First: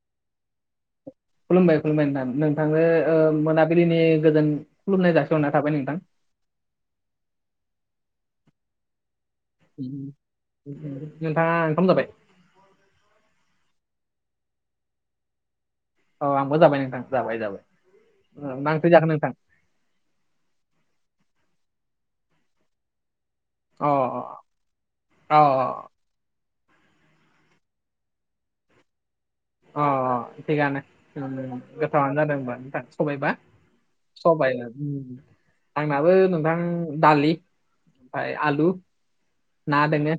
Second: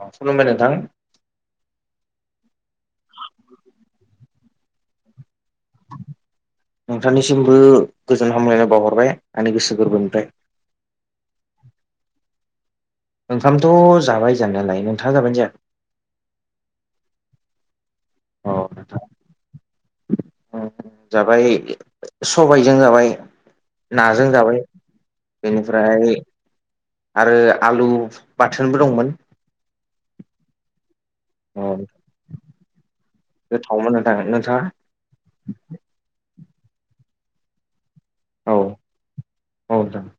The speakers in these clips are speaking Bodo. अ खुलुमबाय नोंथां। खुलुमबाय खुलुमबाय नोंथां नोंथांनो ओ मोनाबिलिनि गोजोन खुलुमनाय जासि दना थाबाय नोंथां। नोंथांनिसिमबो गोजोन हामलायनाय बावहरबाय आंनि गोसो गोरबोनिफ्राय। नोंथाङा ओंखाम जाबाय? ओंखामथ' जाबाय जानायालाय नोंथाङा जाबायना जाया? औ आंबो जाबाय नोंथां जाबाय जाबाय मा ओंख्रि जाखो नोंथां? जाबाय सबायजों जाबाय। अ नाजों जाबाय अ बेनिफ्राय आरो आलु बाथोनबो दंमोन। अ अ थिगानो। औ गोथावानो जादों होनबा नोंथां सबायबा गोथावमोन नोंथां सबाइ नोंथाङा आंनाबो नोंथां दालि फाय औ आलु औ ना नोंथां दोङो।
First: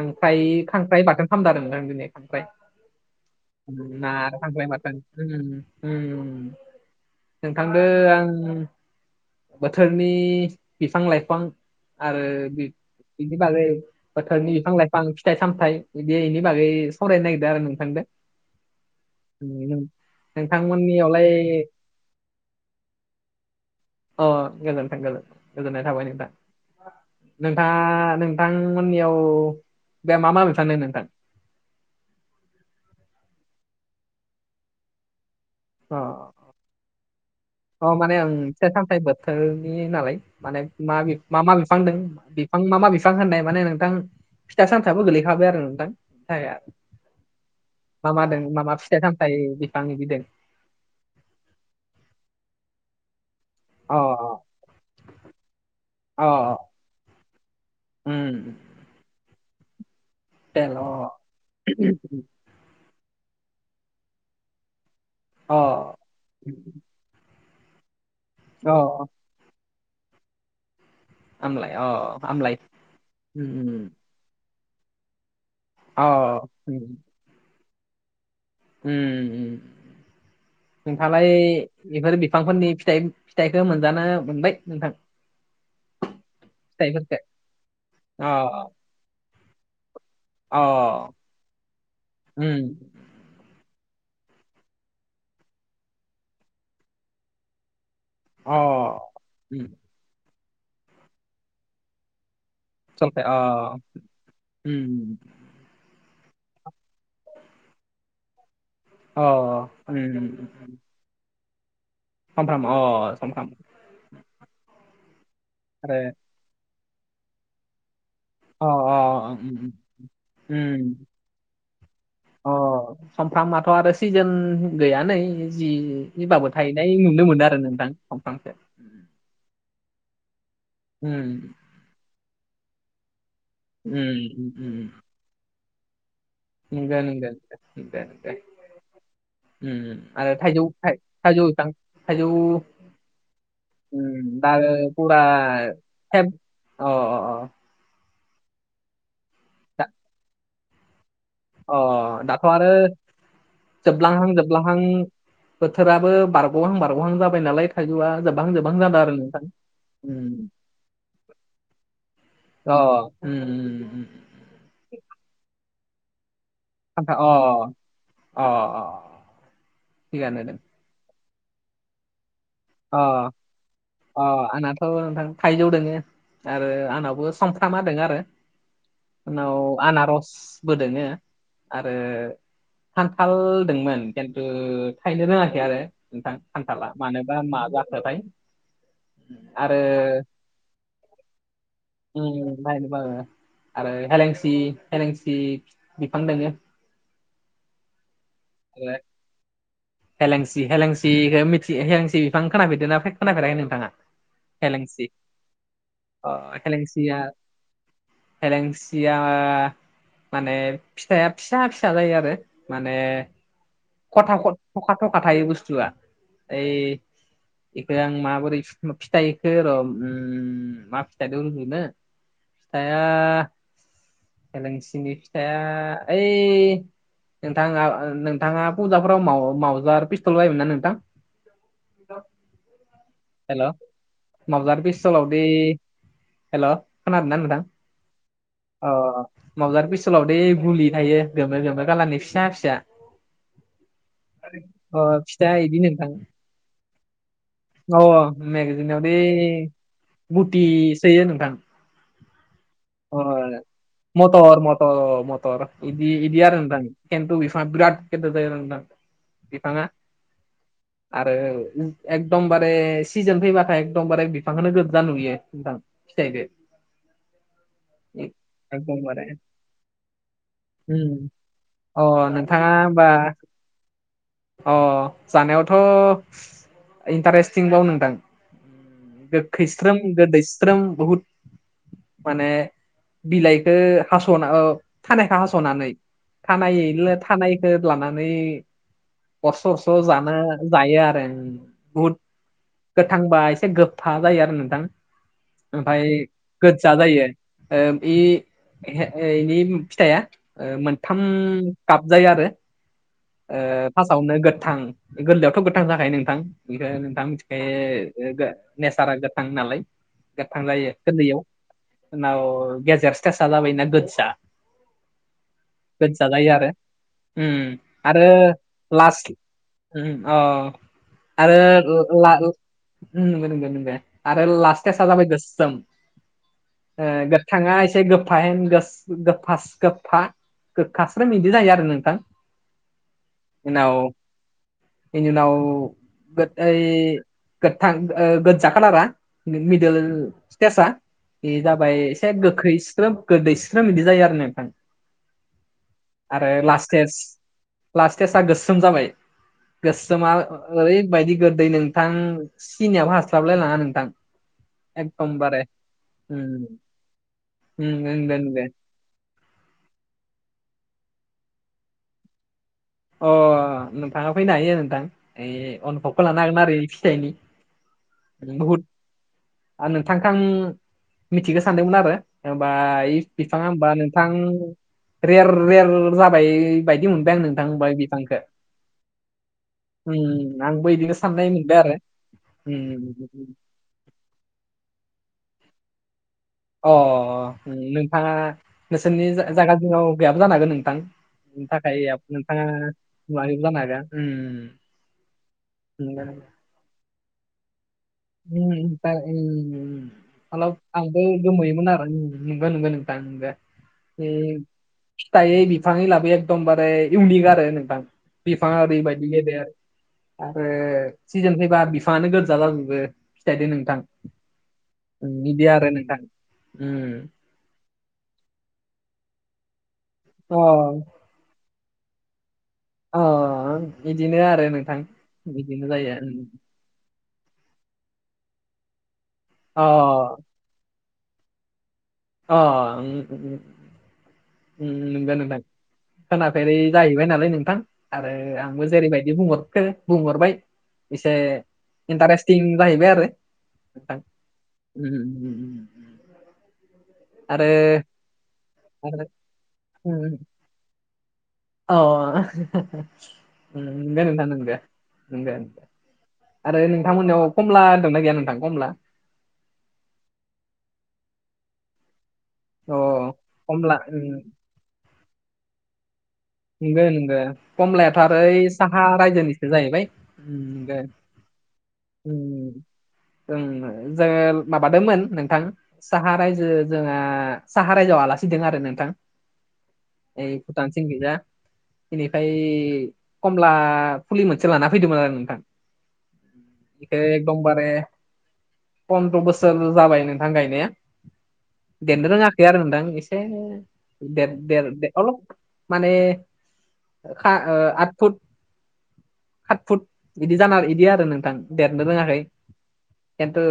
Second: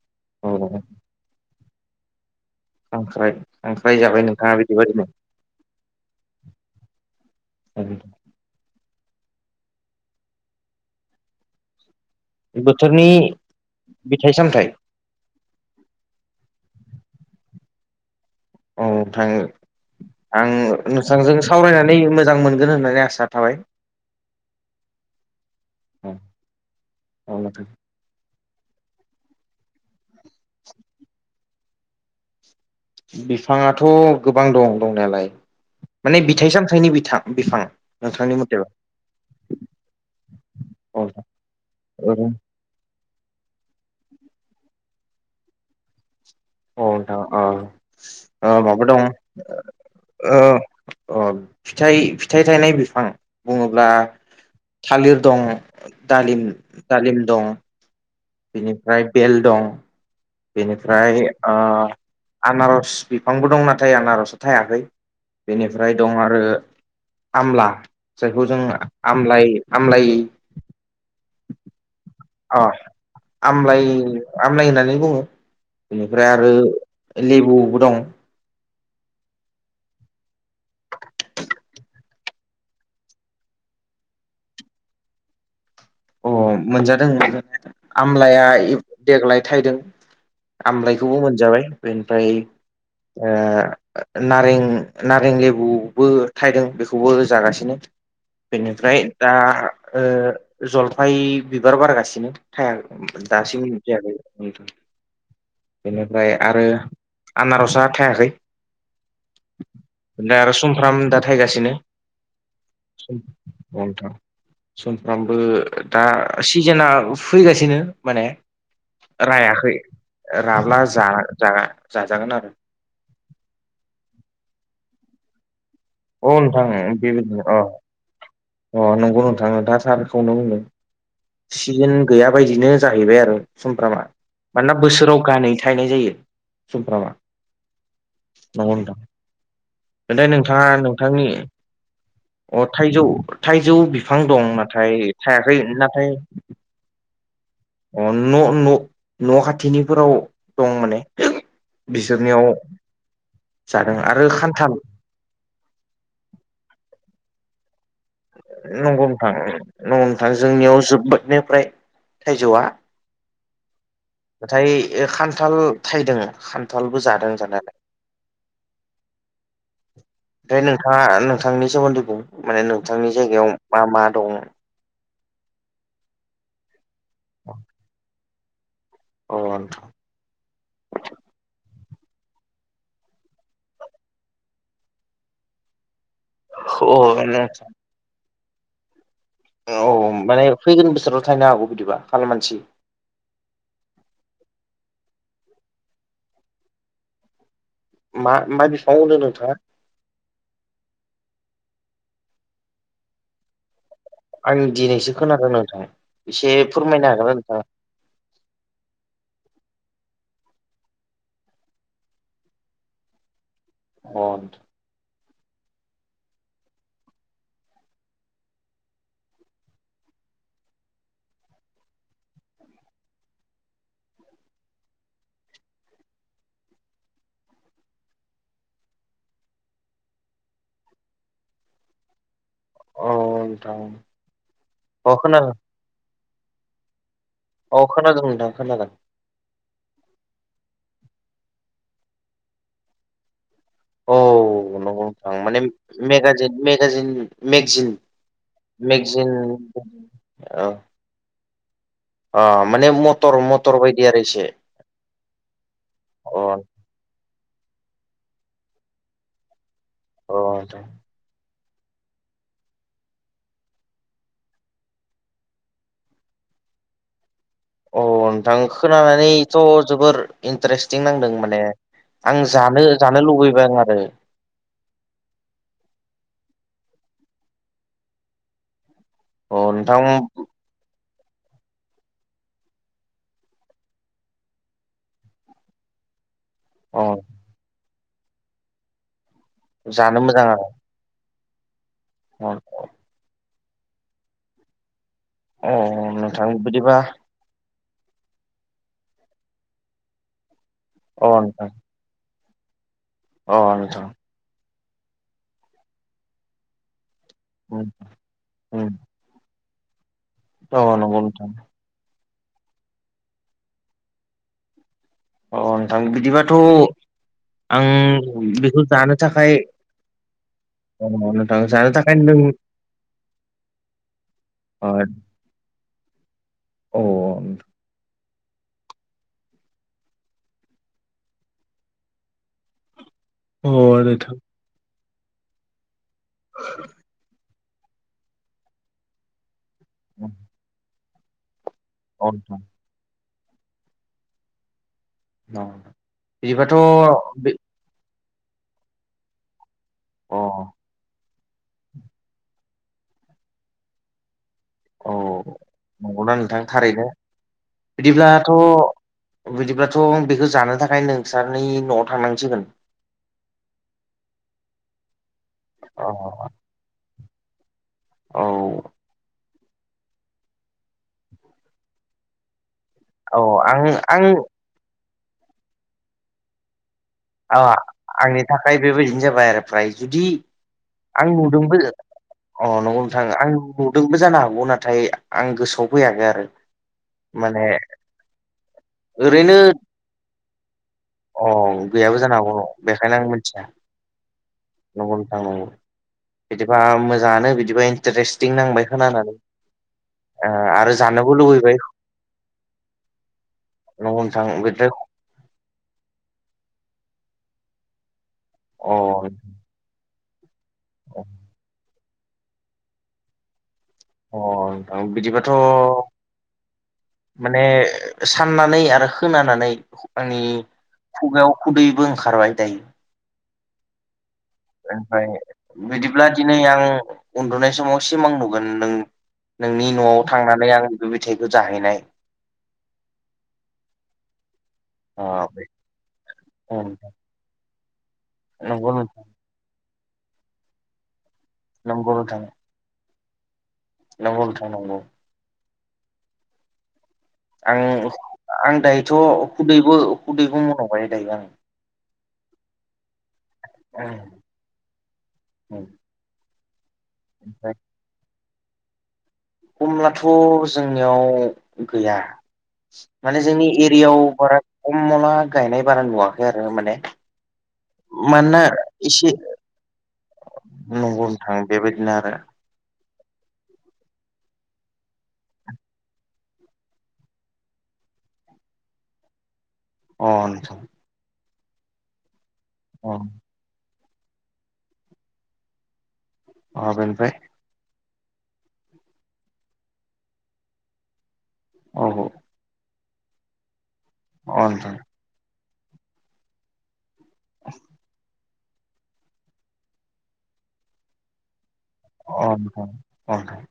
खांख्राइ औ औ खांख्राइ बाथोन खालादों आरो नोंथां दिनै खांख्राइ। खांख्राइ। खांख्राइ ना जाबाय नोंथाङा खांख्राइ बाथोन बिदिबायदिनो उम उम। नोंथांदो आं बोथोरनि बिफां लाइफां आरो बि बोथोरनि बिनि बागै फिथाइ बोथोरनि सामथाइ बिफां लाइफां फां फिथाइ सामथाय बिदिनि बागै सावरायनो नागिरदों आरो नोंथांदो। औ नोंथां नों आं नोंथांमोननियावलाय नोंथांजों सावरायनानै नै मोजां मोनगोन होननानै आसा थाबाय। अ गोजोन्थों गोजोन्थों गोजोननाय थाबाय नोंथां औ नोंथां नोंथाङा नों थांमोननियाव बे मा मा बे साननो नोंथां? बिफाङाथ' गोबां दं दंनायालाय। अ माने फिथाइ सामथाइनि बिथां बिफां अ माने आं नोंथांनि मथेबा फिथाइ- सामथाइ बोथोरनि नालाय माने औ माबि नोंथां मा मा बिफां दों? औ आं मा मा बिफां होननाय माने नोंथां फिथा सामथायाबो गोलैखाबाय आरो नोंथां। थाया नोंथां औ मा मा दों ओ मा मा माबा फिथाइ दं सामथाइ बिफांनि बिदों? ओ अ फिथाइ फिथाइ थायनाय बिफां। बुङोब्ला थालिर दं दालिम दालिम दं। उम बेनिफ्राय बेल दं बेनिफ्राय ओ आनारस बिफांबो दं नाथाय आनारसाआ थायाखै बेनिफ्राय दं आरो आमला जायखौ जों आमलाय -आमलाय आमलाय अ अ आमलाय -आमलाय होननानै बुङो बेनिफ्राय आरो लेबुबो दं उम्म नोंथाङालाय बेफोर बिफांफोरनि फिथाइ- फिथाइखौ मोनजानो मोनबाय नोंथां [unintelligible] अ मोनजादों फिथाइफोरखौ आमलाया अ देग्लाय थायदों। अ आमलायखौबो मोनजाबाय बेनिफ्राय उम ओ नारें नारें लेबुबो थायदों बेखौबो जागासिनो। अ बेनिफ्राय दा उम ओ जलफाय बिबार बारगासिनो। था जलफाय दासिम अ जायाखै। उम बेनिफ्राय आरो आनारसआ थायाखै। अ उम-उम ओमफ्राय आरो सुमफ्राम दा थायगासिनो। समब्राम अ समफ्राम। अ नोंथां समफ्रामबो आरो दा सिजोनआ फैगासिनो माने। अ अ रायाखै राब्ला उम जा -जा जाजागोन आरो समामफ्रामाथ' आरो सिजोन गैय नै जि अ एबाबो नोंथां थाहैनाय नुनो बेबायदिनो मोनो अ आरो नोंथां दंफांसो अ नंगौ नोंथाङोथा सारखौनो बुंदों उम सिजोन गैया बायदिनो जाहैबाय आरो समफ्रामा उम उम मानोना उम बोसोराव गानै थाहैनाय जायो नंगौ सुमफ्रामा नंगौगग आरो ना थाइजौ थाइ- नोंथांनि थाइजौ बिफां थाइजौ अ थजौ थाइजौ बिफां उम दा दं नाथाय फुरा थायाखै नाथाय फेब [unintelligible] अ अ-अ अ न' न न' दा- खाथिनिफोराव दं माने अ बिसोरनियाव दाख' आरो जादों आरो जोबलांहां खान्थाल जोबलांहां बोथोराबो बारग'हां बारग'हां जाबाय नालाय थाइजौआ जोबहां जोबहां जादों नंगौ आरो नोंथां नंगौ नोंथां जोंनियाव जोब्बायनो फ्राय थाइजौआ औ नाथाय खान्थाल थाइदों खथालबो खान्थाल जादों जानायालाय अ अ अ थिगानो दों ओमफ्राय नों [unintelligible] नोंथांनि सोमोन्दै बुं माने नोंथांनि अ जायगायाव मा मा अ दं आंनाथ' नोंथां थाइजौ दोङो आरो आंनावबो संफ्रामा द आरो अ उनाव नोंथां आनारसबो दोङो आरो खान्थाल दंमोन खिन्थु थाहायनो रोङाखै आरो नोंथां फानथाला मानोबा मा जाखोथाय आरो औ माने फैगोन बोसोरावल' थाहैनो हागौ बिदिबा उम खा मानसि नायनोबो आरो हेलेंसि हेलेंसि बिफां दोङो मा म आरो बिफांवदों नोंथा हेलेंसि हेलेंसिखौ मि हेलेंसि बिफां खोनाफेरददोंनाा खोनाफेराखै नोंथाङा आं हेलेंसि दिनैसो खोनादों नोंथाङा अ एसे फोरमायनो हेलेंसिया हागोन नोंथाङा हेलेंसिया माने फिथाइया फिसा फिसा जायो आरो माने अ खथा खथ थखा थखा थायो बस्थुआ बेखौ आं माबोरै फिथाइखौ र' मा फिथाइ रुहुनो। फिथाइआ जेलें सिनि फिथाइआ ओइ नोंथाङा नोंथाङा फुजाफोराव माव-मावजार पिस्थल बायोमोन ना नोंथां? औ हेल' नोंथां मावजार अ पिस्थलावदि खोनादों हेल' खोनादों ना नोंथां? अ खोनादों नोंथां अ खोनादों। मावजार पिस्थलावदे गुलि थायो गोमो गोमो खालारनि फिसा फिसा। औ अ नंगौ नोंथां फिथा माने इदि नोंथां। मेगाजिन मेगाजिन मेगजिन अ मेगाजिनाव दे मेगजिन बुटि औ सोयो नोंथां। अ माने अ मटर मटर बायदि आरो एसे मतर मत-मतर इदि अ इयारां खन्थु बिफांङा बिराद बिफांङा औ दे आरो एकदमबारे सिजोन फैबाथाय एखदमबारे बिफांखौो गोजा नुयो नोंथां [unintelligible] अ नोंथां एकदमबारे खोनानानैथ' जोबोर इन्टारेस्टिं उम नांदों माने अ आं नोंथाङा जानो होमबा जानो लुबैबाय आं आरो अ जानायावथ' इन्टारेस्टिंबाव नोंदां अ गखस्रोम नोंथां गदस्रोम बहुद माने बिलाइखो हास'ना अ थानायखौ हास'नानै अ थानायलो थानायखो लानानै अर्स अर्स जानो मोजां आरो जायो आरो बुत [inaudible] गोथांबा एसे गोफा जायो आरो नोंथां अ ओमफाय नोंथां गोजा बिदिबा जायो। ओ इ हे इ फिथाइया ओ मोनथाम अ नोंथां गाब जाया आरो। अ ओ नोंथां फार्स्टआवनो गोदथां गोरलैयावथ' गोथां जाखायो नोंथां बेखौ नोंथां मिथि उम ए उम नेसारा गोथां नालाय गोथां अ जायो नंगौ गोरलैयाव। नोंथां [unintelligible] अ नोंथां गोदजा जायो बिदिबाथ' आरो उम आं आरो बेखौ जानो लास्ट थाखाय उम अ अ आरो नोंथां जानो थाखाय नों लाल उम [unintelligible] आरो लास्ट अ स्टेज आ जाबाय गोसोम। अ ओ गोदथाङा एसे गोफ फाहेम गोस गोफास गोफा गोखास्रोम इदि जायो आरो नोंथां। उनाव नोंथां इनि उनाव गोदै गोथां ओ गोजा खालारा मिडल अ स्टेज आ इ जाबाय एसे नोंथां गोखैस्रोम गोदैस्रोम बिदि जायो आरो नोंथां। आरो बिदिबाथ' लास्ट स्टेज बे लास्ट स्टेजआ गोसोम जाबाय अ गोसोमा ओरैबायदि गोदै नों थां सिनियाबो हास्लाबलाय लाङा नोंथां। औ एकदमबारे नंगौना नोंथां उम थारैनो बिदिब्लाथ' [unintelligible] बिदिब्लाथ' बेखौ जानो थाखाय नोंसारनि न'आव थांनांसिगोन। अ नोंथाङा फैनो हायो नोंथां यै अ अनुभबखौ लानो हागोन आरोै यै फिथाइनि। औ बहुत आं नोंथांखो आं मिथिगो सानदोंमोन आरो [unintelligible] औ बिफाङा आं होमबा आं नोंथां रेर रेर जाबाय बायदि मोनबाय आं। आ नोंथां होनबा बिफांखौ आंनि थाखाय बेबायदिनो जाबाय आरो फ्राय उम जुदि आंबो बिदिनो आं साननाय मोनबाय नुदोंबो आरो अ नंगौ नोंथां उम आं नुदोंबो जानो हागौ नाथाय आं गोसोआव फैयाखै आरो‌। अ नोंथाङा नोंसोरनि जा-जागा दिंवाव गैयाबो जानो हागोन नोंथां। बिनि अं थाखाय गैयाबो जानो हागौ नोंथाङा न' बेखायनो आं नुवाखैबो मिथिया जानो हागौ उम नोंनो थांनांगौ बिदि बा मोजाङानो बिदिबाय माबलाबबा ओ आरो आंबो जानोबो लुबैबाय गोमोयोमोन आरो नंगौ नंगौ नों थांगौ नगुसां बोदो फिथाइै बिफाङै लाबोयो एखदमबारे इउनिक आरो नोंथां। बिफां अ ओरैबायायदि गेदेर आरो अ सिजोन फैबा बिफाङानो गोजा जाजोबो फिथदो नोंथां नोंथां बिदिबाथ' मिदिया आरो नोंथां उम। माने साननानै आरो खानानै आंनि अ खुगायाव खुदैबो ओंखारबाय दायो अ इदिनो आरो। नोंथां ओमफ्राय बिदिनो जायो बिदिब्ला दिनै आं उन्दुनाय समाव सिमां नुगोन नों अ नोंनि न'आव थांनानै आं बे बिथाइखौ जाहैनाय। अ उम अ नंगौ नोंथां बे खोनाफेरै जाहैबाय नालाय नोंथां। आरो आंबो नंगौ नोंथां जेरैबायदि बुंहरफेर बुंहरबाय एसे नंगौ नोंथां इन्टारेस्टिं जाहैबाय आरो नंगौ नोंथां नंगौ [unintelligible] आरो आं आं आरो दायोथ' खुदैबो उम, खुदैबो मन'बाय दायो आं। अ उम आं नंगो नोंथां नंगो नंगो। आरो नोंथांमोननाव ओमफ्राय कमला दंना गैया नोंथां कमला? खमलाथ' जोंनियाव गैया अ माने जोंनि कमला एरियाव उम, बारा खम मला गायनाय बारा नुवाखै। आरो माने नंगौ नंगौ मानोना कमलायाथ'साहा एसे रायजोनिसो जाहैबाय नंगौ। ओं बेबायदिनो आरो। जोङो माबादोंमोन नोंथां। साहा रायजो जोंहा साहा रायजोआव आलासिदों आरो नोंथां। अ नोंथां भुतान सिं खैजा। बेनिफ्राय अ कमला फुलि मोनसे लाना फैदोंमोन आरो नोंथां। अ बेखौ बेनिफ्राय एकदमबारे पन्द्र' बोसोर जाबाय नोंथां गायनाया। औ देरनो रोङाखै आरो नोंथां एसे औ अ नोंथां देर-देर अलब माने खा आठ फुट सात फुट बिदि जाना बिदि आरो नोंथां। देरनो रोङाखै अ नोंथां अ खिन्थु नोंथां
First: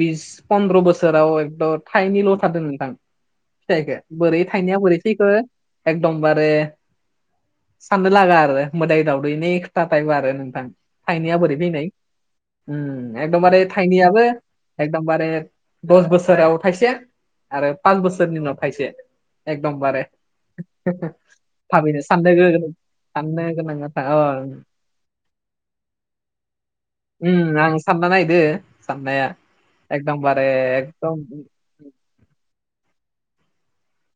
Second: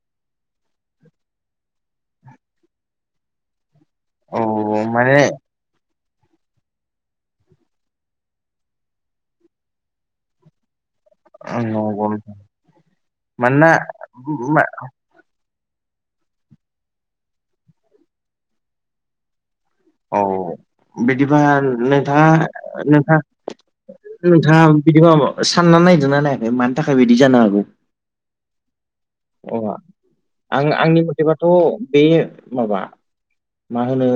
बिस फन्द्र' बोसोराव एकद' थाइनैल' होथारदों नोंथां फिथाइखो। औ बोरै थाइनाया बोरै माने थैखो एकदमबारे साननो लागा आरो मोदाय दावदैनि खोथा थायो आरो नोंथां। थाइनैया बोरै फैनाय नंगौ नोंथां एकदमबारे मानोना थाइनैयाबो एकदमबारे दस बोसोराव थाइसे आरो पास बोसोरनि उनाव थाइसे एकदमबारे औ बिदि हबा थाबैनो नोंथाङा साननो गोरों साननो नोंथाङा गोनां बाथ्रा अ नोंथाङा बिदिखौ ब सानना नायदोंना नायाखै मानि थाखाय बिदि जानो उम हागौ। आं सानना नायदो साननाया अह एकदमबारे आं-आंनि एकदम मथेबाथ' बे माबा मा होनो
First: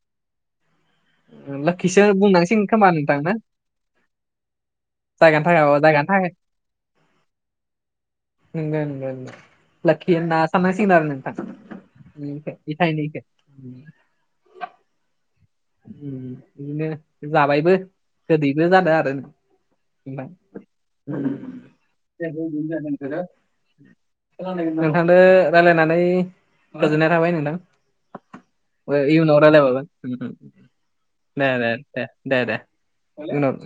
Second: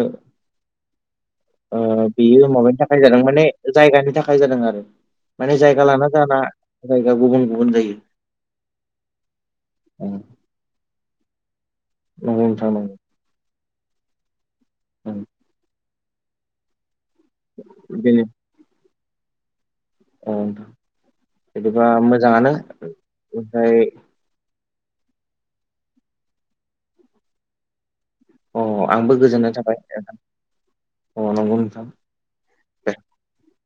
लोखिसो बेयो बुंनांसिगोन माबानि खोमा थाखाय नोंथां जादों ना माने जायगानि थाखाय जादों आरो। जायगानि माने थाखाय अ जायगा जायगानि लाना थाखाय जाना जायगा गुबुन गुबुन जायो। नंगो नंगो नंगो औ लाखि होनना साननां सिगोन आरो नोंथां नंगौ इनिखो नोंथां इ थायनैखो। उम। औ। बिदिनो जाबायबो गोदैबो जादों आरो नो अ बिदिबा मोजाङानो ओमफ्राय नोंथांनो राय्लायनानै गोजोननाय थाबाय नोंथां। अ आंबो इयुनाव गोजोननाय रायलाय थाबाय मावगोन। नोंथां। अ दे नंगौ दे नोंथां दे दे दे उनाव